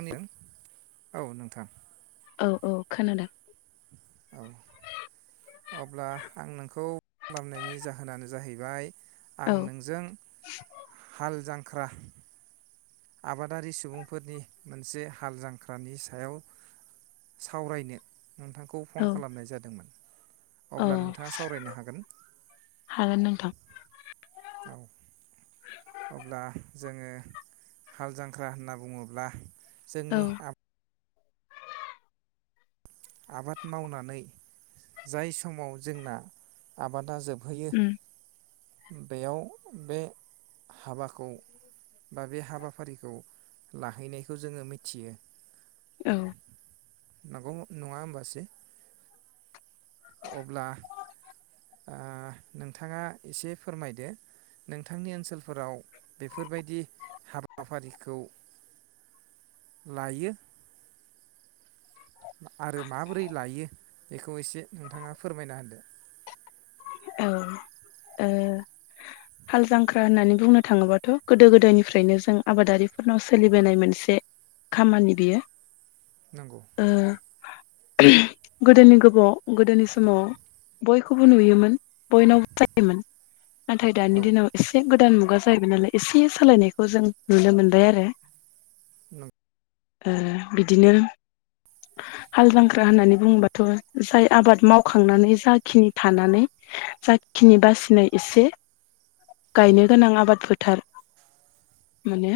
आंनि [unintelligible] औ नोंथां। औ औ खोनादों। औ अब्ला आं नोंखौ खालामनायनि जाहोनानो जाहैबाय आं औ नोंजों हाल जांख्रा आबादारि सुबुंफोरनि मोनसे हाल जांख्रानि सायाव सावरायनो। नोंथांखौ फन औ खालामनाय जादोंमोन। औ अब्ला नोंथाङा सावरायनो हागोन? हागोन नोंथां औ अब्ला जोङो हाल जांख्रा होनना बुङोब्ला औ जोंनि आ आबाद मावनानै जाय समाव जोंना आबादा जोब हैयो उम बेयाव बे हाबा खौ बा बे हाबाफारिखौ लाहैनायखौ जोङो मिथियो। [inaudible] औ नङा होनबासै? अब्ला नोंथाङा एसे फोरमायदो नोंथांनि ओनसोलफोराव बेफोरबायदि हाबाफारिखौ लायो। आरो माबोरै लायो बेखौ एसे नोंथाङा फोरमायना होदो? औ ओ। हाल जांख्रा होननानै बुंनो थाङोबाथ गोदो गोदायनिफ्रायनो जों आबादारिफोरनाव सोलिबोनाय मोनसे खामानि बियो। नंगौ। [inaudible] ओ गोदोनि गोदोनि समाव बयखौबो नुयोमोन बयनावबो जायोमोन। नाथाय औ दानि दिनाव एसे गोदान मुगा जाहैबाय नालाय एसे सालायनायखौ जों नुनो मोनबाय आरो। न [inaudible] बिदिनो हाल जांख्रा होननानै बुङबाथ जाय आबाद मावखांनानै जाखिनि थानानै जाखिनि बासिनाय एसे औ गायनो गोनां आबाद फोथार माने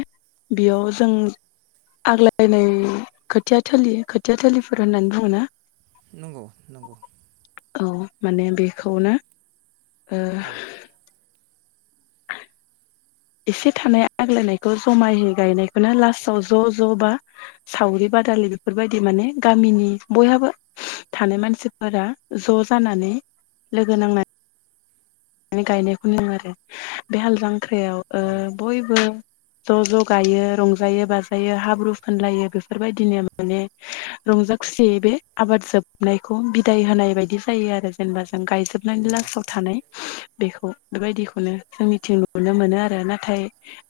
बेयाव जों आग्लायनाय खोथिया थिलि। खोथिया थिलिफोर होननानै बुङोना नंगौ नंगौ। औ माने बेखौनो ओ औ एसे थानाय आग्लायनायखौ जमायै गायनायखौनो लास्टाव ज ज बा सावरि बादालि बेफोरबायदि माने गामिनि बयहाबो थानाय मानसिफोरा ज जानानै लोगो नांनानै मे गायनायखौ होनो आरो बे हाल जांख्रां औ जांख्रयाव बयबो ज ज गायो रंजायो बाजायो हाब्रु फुन लायो बेफोरबायदिनो माने रंजा खुसियै बे आबाद जोबनायखौ बिदाय होनाय बायदि जायो आरो जेनेबा गायजोबनायनि नंगौ लास्टाव थानाय। बेखौ बेबायदिखौनो जोंनिथिं नुनो मोनो आरो नाथाय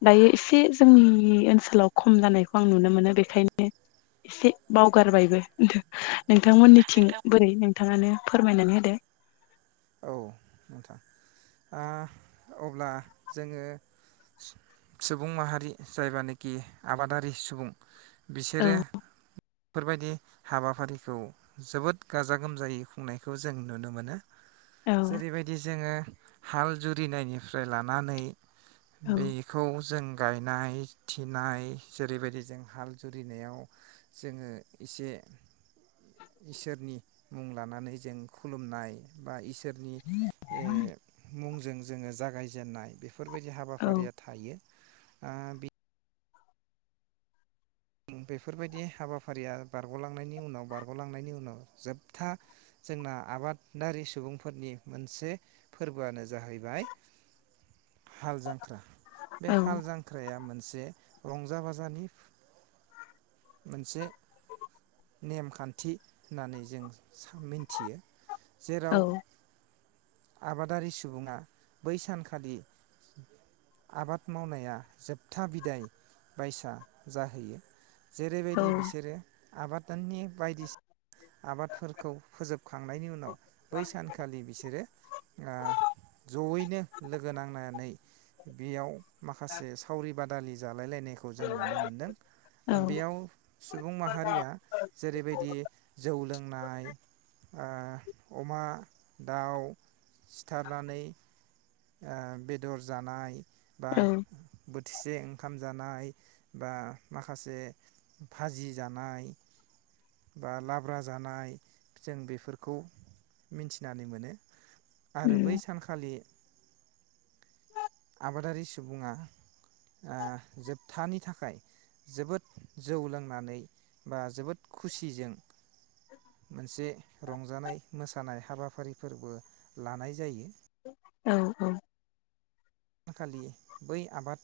दायो एसे जोंनि ओनसोलाव खम जानायखौ आं नुनो मोनो बेखायनो एसे बावगारबायबो। नोंथांमोननिथिं बोरै नोंथाङानो फोरमायनानै होदो। औ। अब्ला जोङो सुबुं माहारि जायबानाखि आबादारि सुबुं बिसोरो फोरबायदि हाबाफारिखौ जोबोद गाजा गोमजायै खुंनायखौ जों नुनो मोनो। औ जेरैबायदि जोङो हाल जुरिनायनिफ्राय लानानै बेखौ जों गायनाय थिनाय जेरैबायदि जों हाल जुरिनायाव जोङो इसे इसोरनि मुं लानानै जों खुलुमनाय बा इसो फोरनि ओ मुंजों जोङो जागाय जेननाय बेफो बेफोरबायदि औ हाबाफारिया थायो। ओ बे बेफोरबायदि हाबाफारिया बारग'लांनायनि उनाव बारग'लांनायनि उनाव जोबथा जोंना आबाद दारि सुबुंफोरनि मोनसे फोरबोआनो जाहैबाय हाल जांख्रा बे औ हाल जांख्राया मोन से रंजा बाजानि मोनसे नेमखान्थि होननानै जों सा मिन्थियो जेराव आबादारि सुबुङा बै सानखालि आबाद मावनाया जोबथा बिदाय बायसा जाहैयो औ जेरैबायदि बिसोरो आबाद फोथारनि बायदिसिना आबादफोरखौ फोजोबखांनायनि उनाव बै सानखालि बिसोरो आ जयैनो लोगो नांनानै बेयाव माखासे सावरिबाद दालि जाब जालायलायनायखौ जों नुनो मोनदों। बेयाव सुबुं माहारिया जेरैबायदि नाय आं अमा दाउ सिथारनानै ओ बेदर जानाय बा औ बोथिसे ओंखाम जानाय बा माखासे फाजि जानाय बा लाब्रा जानाय जों बेफोरखौ मिन्थिनानै मोनो आरो बै उम सानखालि [inaudible] आबादारि सुबुङा ओ जोबथानि थाखाय जोबोद जौ लोंनानै बा जोबोद खुसिजों मोनसे रंजानाय मोसानाय हाबाफारिफोरबो लानाय जायो औ औ सानखालि बै आबाद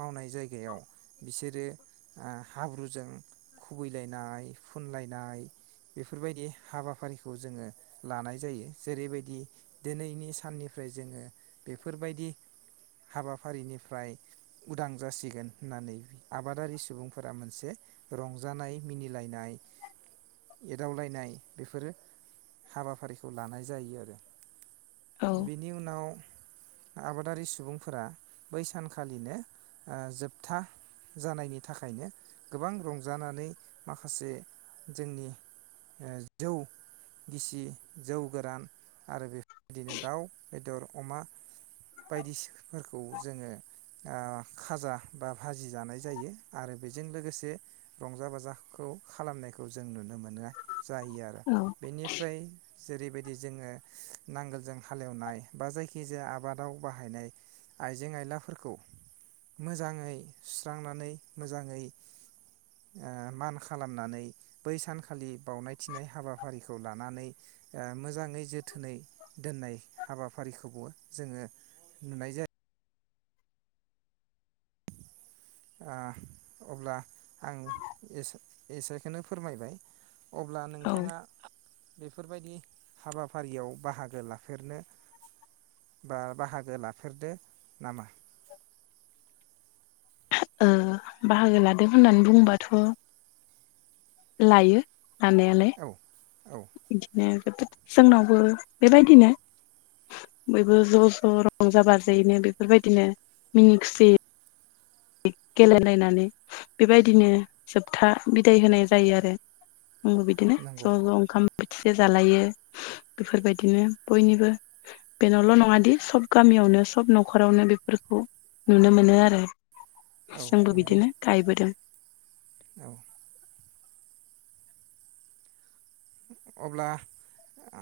मावनाय जायगायाव बिसोरो हाब्रुजों खुबैलायनाय फुनलायनाय बेफोरबायदि हाबाफारिखौ जोङो लानाय जायो जेरैबायदि दिनैनि साननिफ्राय जोङो बेफोरबायदि हाबाफारिनिफ्राय उदां जासिगोन होननानै आबादारि सुबुंफोरा मोनसे रंजानाय मिनिलायनाय एदावलायनाय बेफोरो हाबाफारिखौ लानाय जायो आरो औ बेनि उनाव आबा दारि सुबुंफोरा बै सानखालिनो ओ जोबथा जानायनि थाखायनो गोबां रंजानानै माखासे जोंनि जौ गिसि जौ गोरान आरो बेफोरबायदिनो दाउ बेदर अमा बायदिसिफोरखौ जोङो ओ खाजा बा भाजि जानाय जायो आरो बेजों लोगोसे रंजा-बाजाखौ खालामनायखौ जों नुनो मोननाय जायो आरो औ बेनिफ्राय जेरैबायदि जोङो नांगोलजों हालेवनाय बा जायखिजाया आबाद आव बाहायनाय आइजें-आयलाफोरखौ मोजाङै सुस्रांनानै मोजाङै ओ मान खालामनानै बै सानखालि बावनाय थिनाय हाबाफारिखौ लानानै ओ मोजाङै जोथोनै दोननाय हाबाफारिखौबो जोङो नुनाय जायो। आ अब्ला आं एसे-एसेखौनो फोरमायबाय। अब्ला औ नोंथाङा बे फोरबायदि हाबाफारियाव बाहागो लाफेरनो बा बाहागो लाफेरदो नामा? [inaudible] ओ बाहागो लादों होननानै बुंबाथ' लायो लानालाय औ औ जोंनावबो बेबायदिनो बयबो ज' ज' रंजा-बाजायैनो बेफोरबायदिनो मिनि-खुसि गेलेलायनानै बेबायदिनो जोबथा बिदाय होनाय जायो आरो आंबो बिदिनो नंगौ ज' ज' ओंखाम- ओंख्रि जे जालायो बेफोरबायदिनो बयनिबो बेनावल' नङा दि सब गामियावनो सब न'खरावनो बेफोरखौ नुनो मोनो आरो। औ जोंबो नंगौ बिदिनो गायबोदों औ अब्ला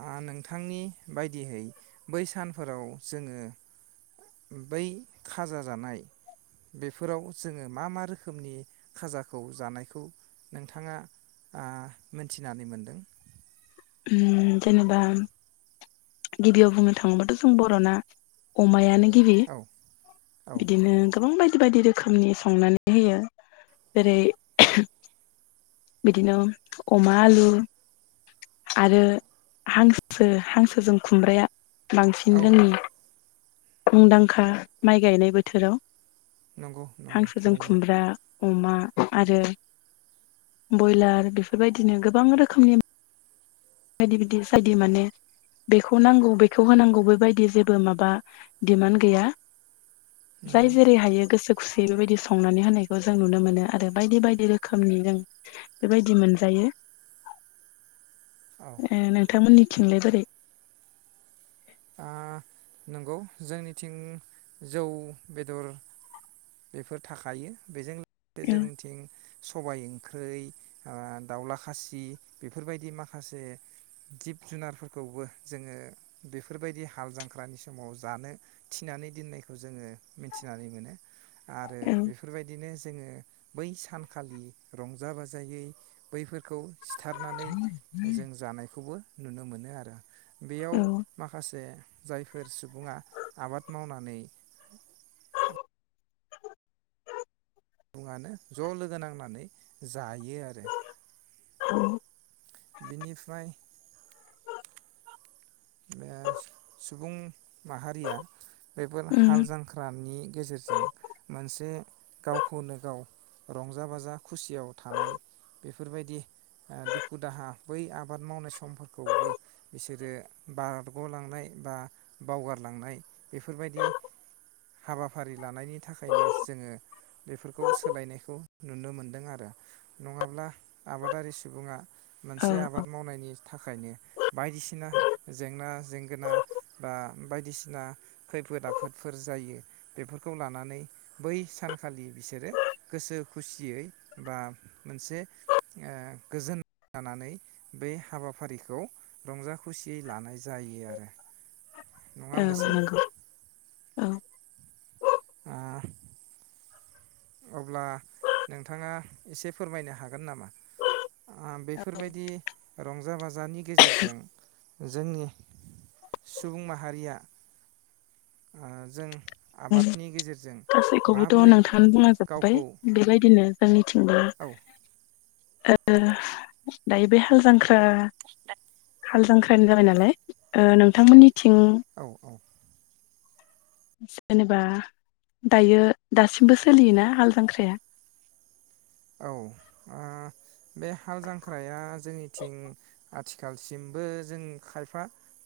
आं नोंथांनि बायदियै बै सानफोराव जोङो बै खाजा जानाय बेफोराव जोङो मा मा रोखोमनि खाजाखौ जानायखौ नोंथाङा आ मोनथिनानै मोनदों? उम जेनेबा गिबियाव बुंनो थाङोबाथ' जों बर'ना अमायानो गिबि औ औ बिदिनो गोबां बाय बायदि रोखोमनि संनानै होयो जेरै बिदिनो अमा आलु आरो हांसो, हांसोजों खुमब्राया बांसिन औ जोंनि मुंदांखा माइ गायनाय बोथोराव नंगौ नंगौ हांसोजों थारैनो खुमब्रा अमा आरो बयलार बेफोरबायदिनो गोबां रोखोमनि बायदि बिदि सायदि माने बेखौ नांगौ बेखौ होनांगौ बैबायदि जेबो माबा डिमान्ड गैया नंगौ जाय जेरै हायो गोसो खुसियै बेबायदि संनानै होनायखौ जों नुनो मोनो आरो बायदि बायदि रोखोमनि जों बेबायदि मोनजायो। औ ए नोंथांमोननि थिंलाय बोरै? आ नंगौ जोंनिथिं जौ बेदर बेफोर थाखायो बेजों बे औ जोंनिथिं सबाइं ओं ख्रै ओ दाउला खासि बेफोरबायदि माखासे जिब-जुनारफोरखौबो जोङो बे बेफोरबायदि हाल जांख्रानि समाव जानो थिनानै दोननायखौ जोङो मिथिनानै मोनो। आरो औ बेफोरबायदिनो जोङो बै सानखालि रंजा बाजायै बैफोरखौ सिथारनानै जों जानायखौबो नुनो मोनो आरो औ बेयाव माखासे जायफोर सुबुङा आबाद मावनानै सुबुङानो ज' लोगो नांनानै जायो आरो। औ बेनिफ्राय ओ सुबुं माहारिया बेफोर उम हाल जांख्रानि गेजेरजों मोनसे गावखौनो गाव रंजा-बाजा खुसियाव थानाय बेफोरबायदि ओ दुखु-दाहा बै आबाद मावनाय समफोरखौबो बिसोरो बारग'लांनाय बा बावगारलांनाय बेफोरबायदि हाबाफारि लानायनि थाखायनो जोङो बेफोरखौ सोलायनायखौ नुनो मोनदों आरो नङाब्ला आबादारि सुबुङा औ मोनसे आबाद मावनायनि थाखायनो बायदिसिना जेंना जेंगोना बा बायदिसिना खैफोद आफोदफोर जायो बेफोरखौ लानानै बै सानखालि बिसोरो गोसो खुसियै बा मोनसे ओ गोजोन लानानै बे हाबाफारिखौ रंजा खुसियै लानाय जायो आरो। नङा औ होमबासै नंगौ [inaudible] औ ओ [inaudible] अब्ला नोंथाङा एसे फोरमायनो हागोन नामा? ओ बेफोरबायदि रंजा-बाजानि गेजेरजों जोंनि सुबुं माहारिया ओ जों आबादनि गेजेरजों [inaudible] गासैखौबोथ' माबोरै नोंथाङा बुंलांजोबबाय गावखौ बेबायदिनो जोंनि थिंबो औ ओ दायो बे हाल जां ख्रा हाल जांख्रानि जाबाय नालाय ओ नोंथांमोननि औ औ [inaudible] जेनेबा दायो दासिमबो सोलियोना हाल जांख्राया? औ ओ बे हाल जांख्राया जोंनिथिं आथिखालसिमबो जों खायफा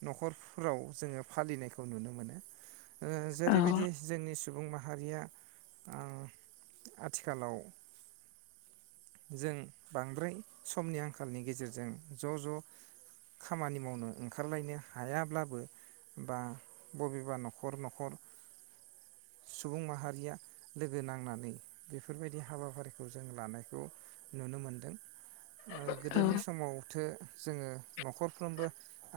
न'खरफ्राव जोङो फालिनायखौ नुनो मोनो। ओ औ जेरैबायदि जोंनि सु सुबुं माहारिया ओ आथिखालाव जों बांद्राय समनि आंखालनि गेजेरजों ज' ज' खामानि मावनो ओंखारलायनो हायाब्लाबो बा बबेबा न'खर न'खर सुबुं माहारिया लोगो नांनानै बेफोरबायदि हाबाफारि जों लानायखौ नुनो मोनदों। आरो औ गोदोनि समाव थो जोङो न'खरफ्रोमबो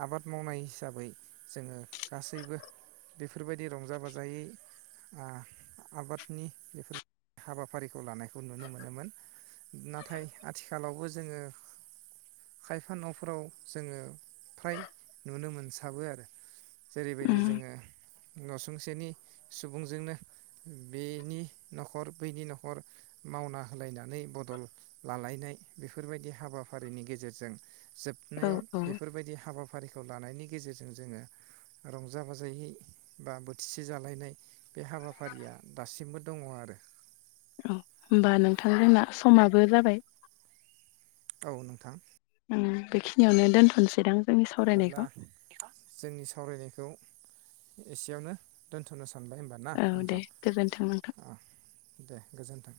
आबाद मावनाय हिसाबै जोङो गासैबो बेफोरबायदि रंजा-बाजायै ओ आबादनि बेफोर हाबाफारिखौ लानायखौ नुनो मो नोमोन नाथाय आथिखालावबो जोङो खायफा न'फोराव जोङो फ्राय नुनो मोनसाबो आरो। जेरैबायदि उम जोङो। नसुंसेनि सुबुंजोंनो बेनि न'खर बैनि न'खर मावना होलायनानै बदल लालायनाय बेफोरबायदि हाबाफारिनि गेजेरजों औ जोबनायाव औ बेफोरबायदि हाबाफारिखौ लानायनि गेजेरजों जोङो रंजा बाजायै बा बोथिसे जालायनाय बे हाबाफारिया दासिमबो दङ आरो। औ होमबा नोंथां जोंना समाबो जाबाय। औ नोंथां। ओं बेखिनियावनो दोनथ'नसै दां। अब्ला जोंनि सावरायनायखौ। एसेयावनो दोन्थ'नो सान सानबाय होनबा ना औ दे नोंथां गोजोन्थों नोंथां। अ दे गोजोन्थों।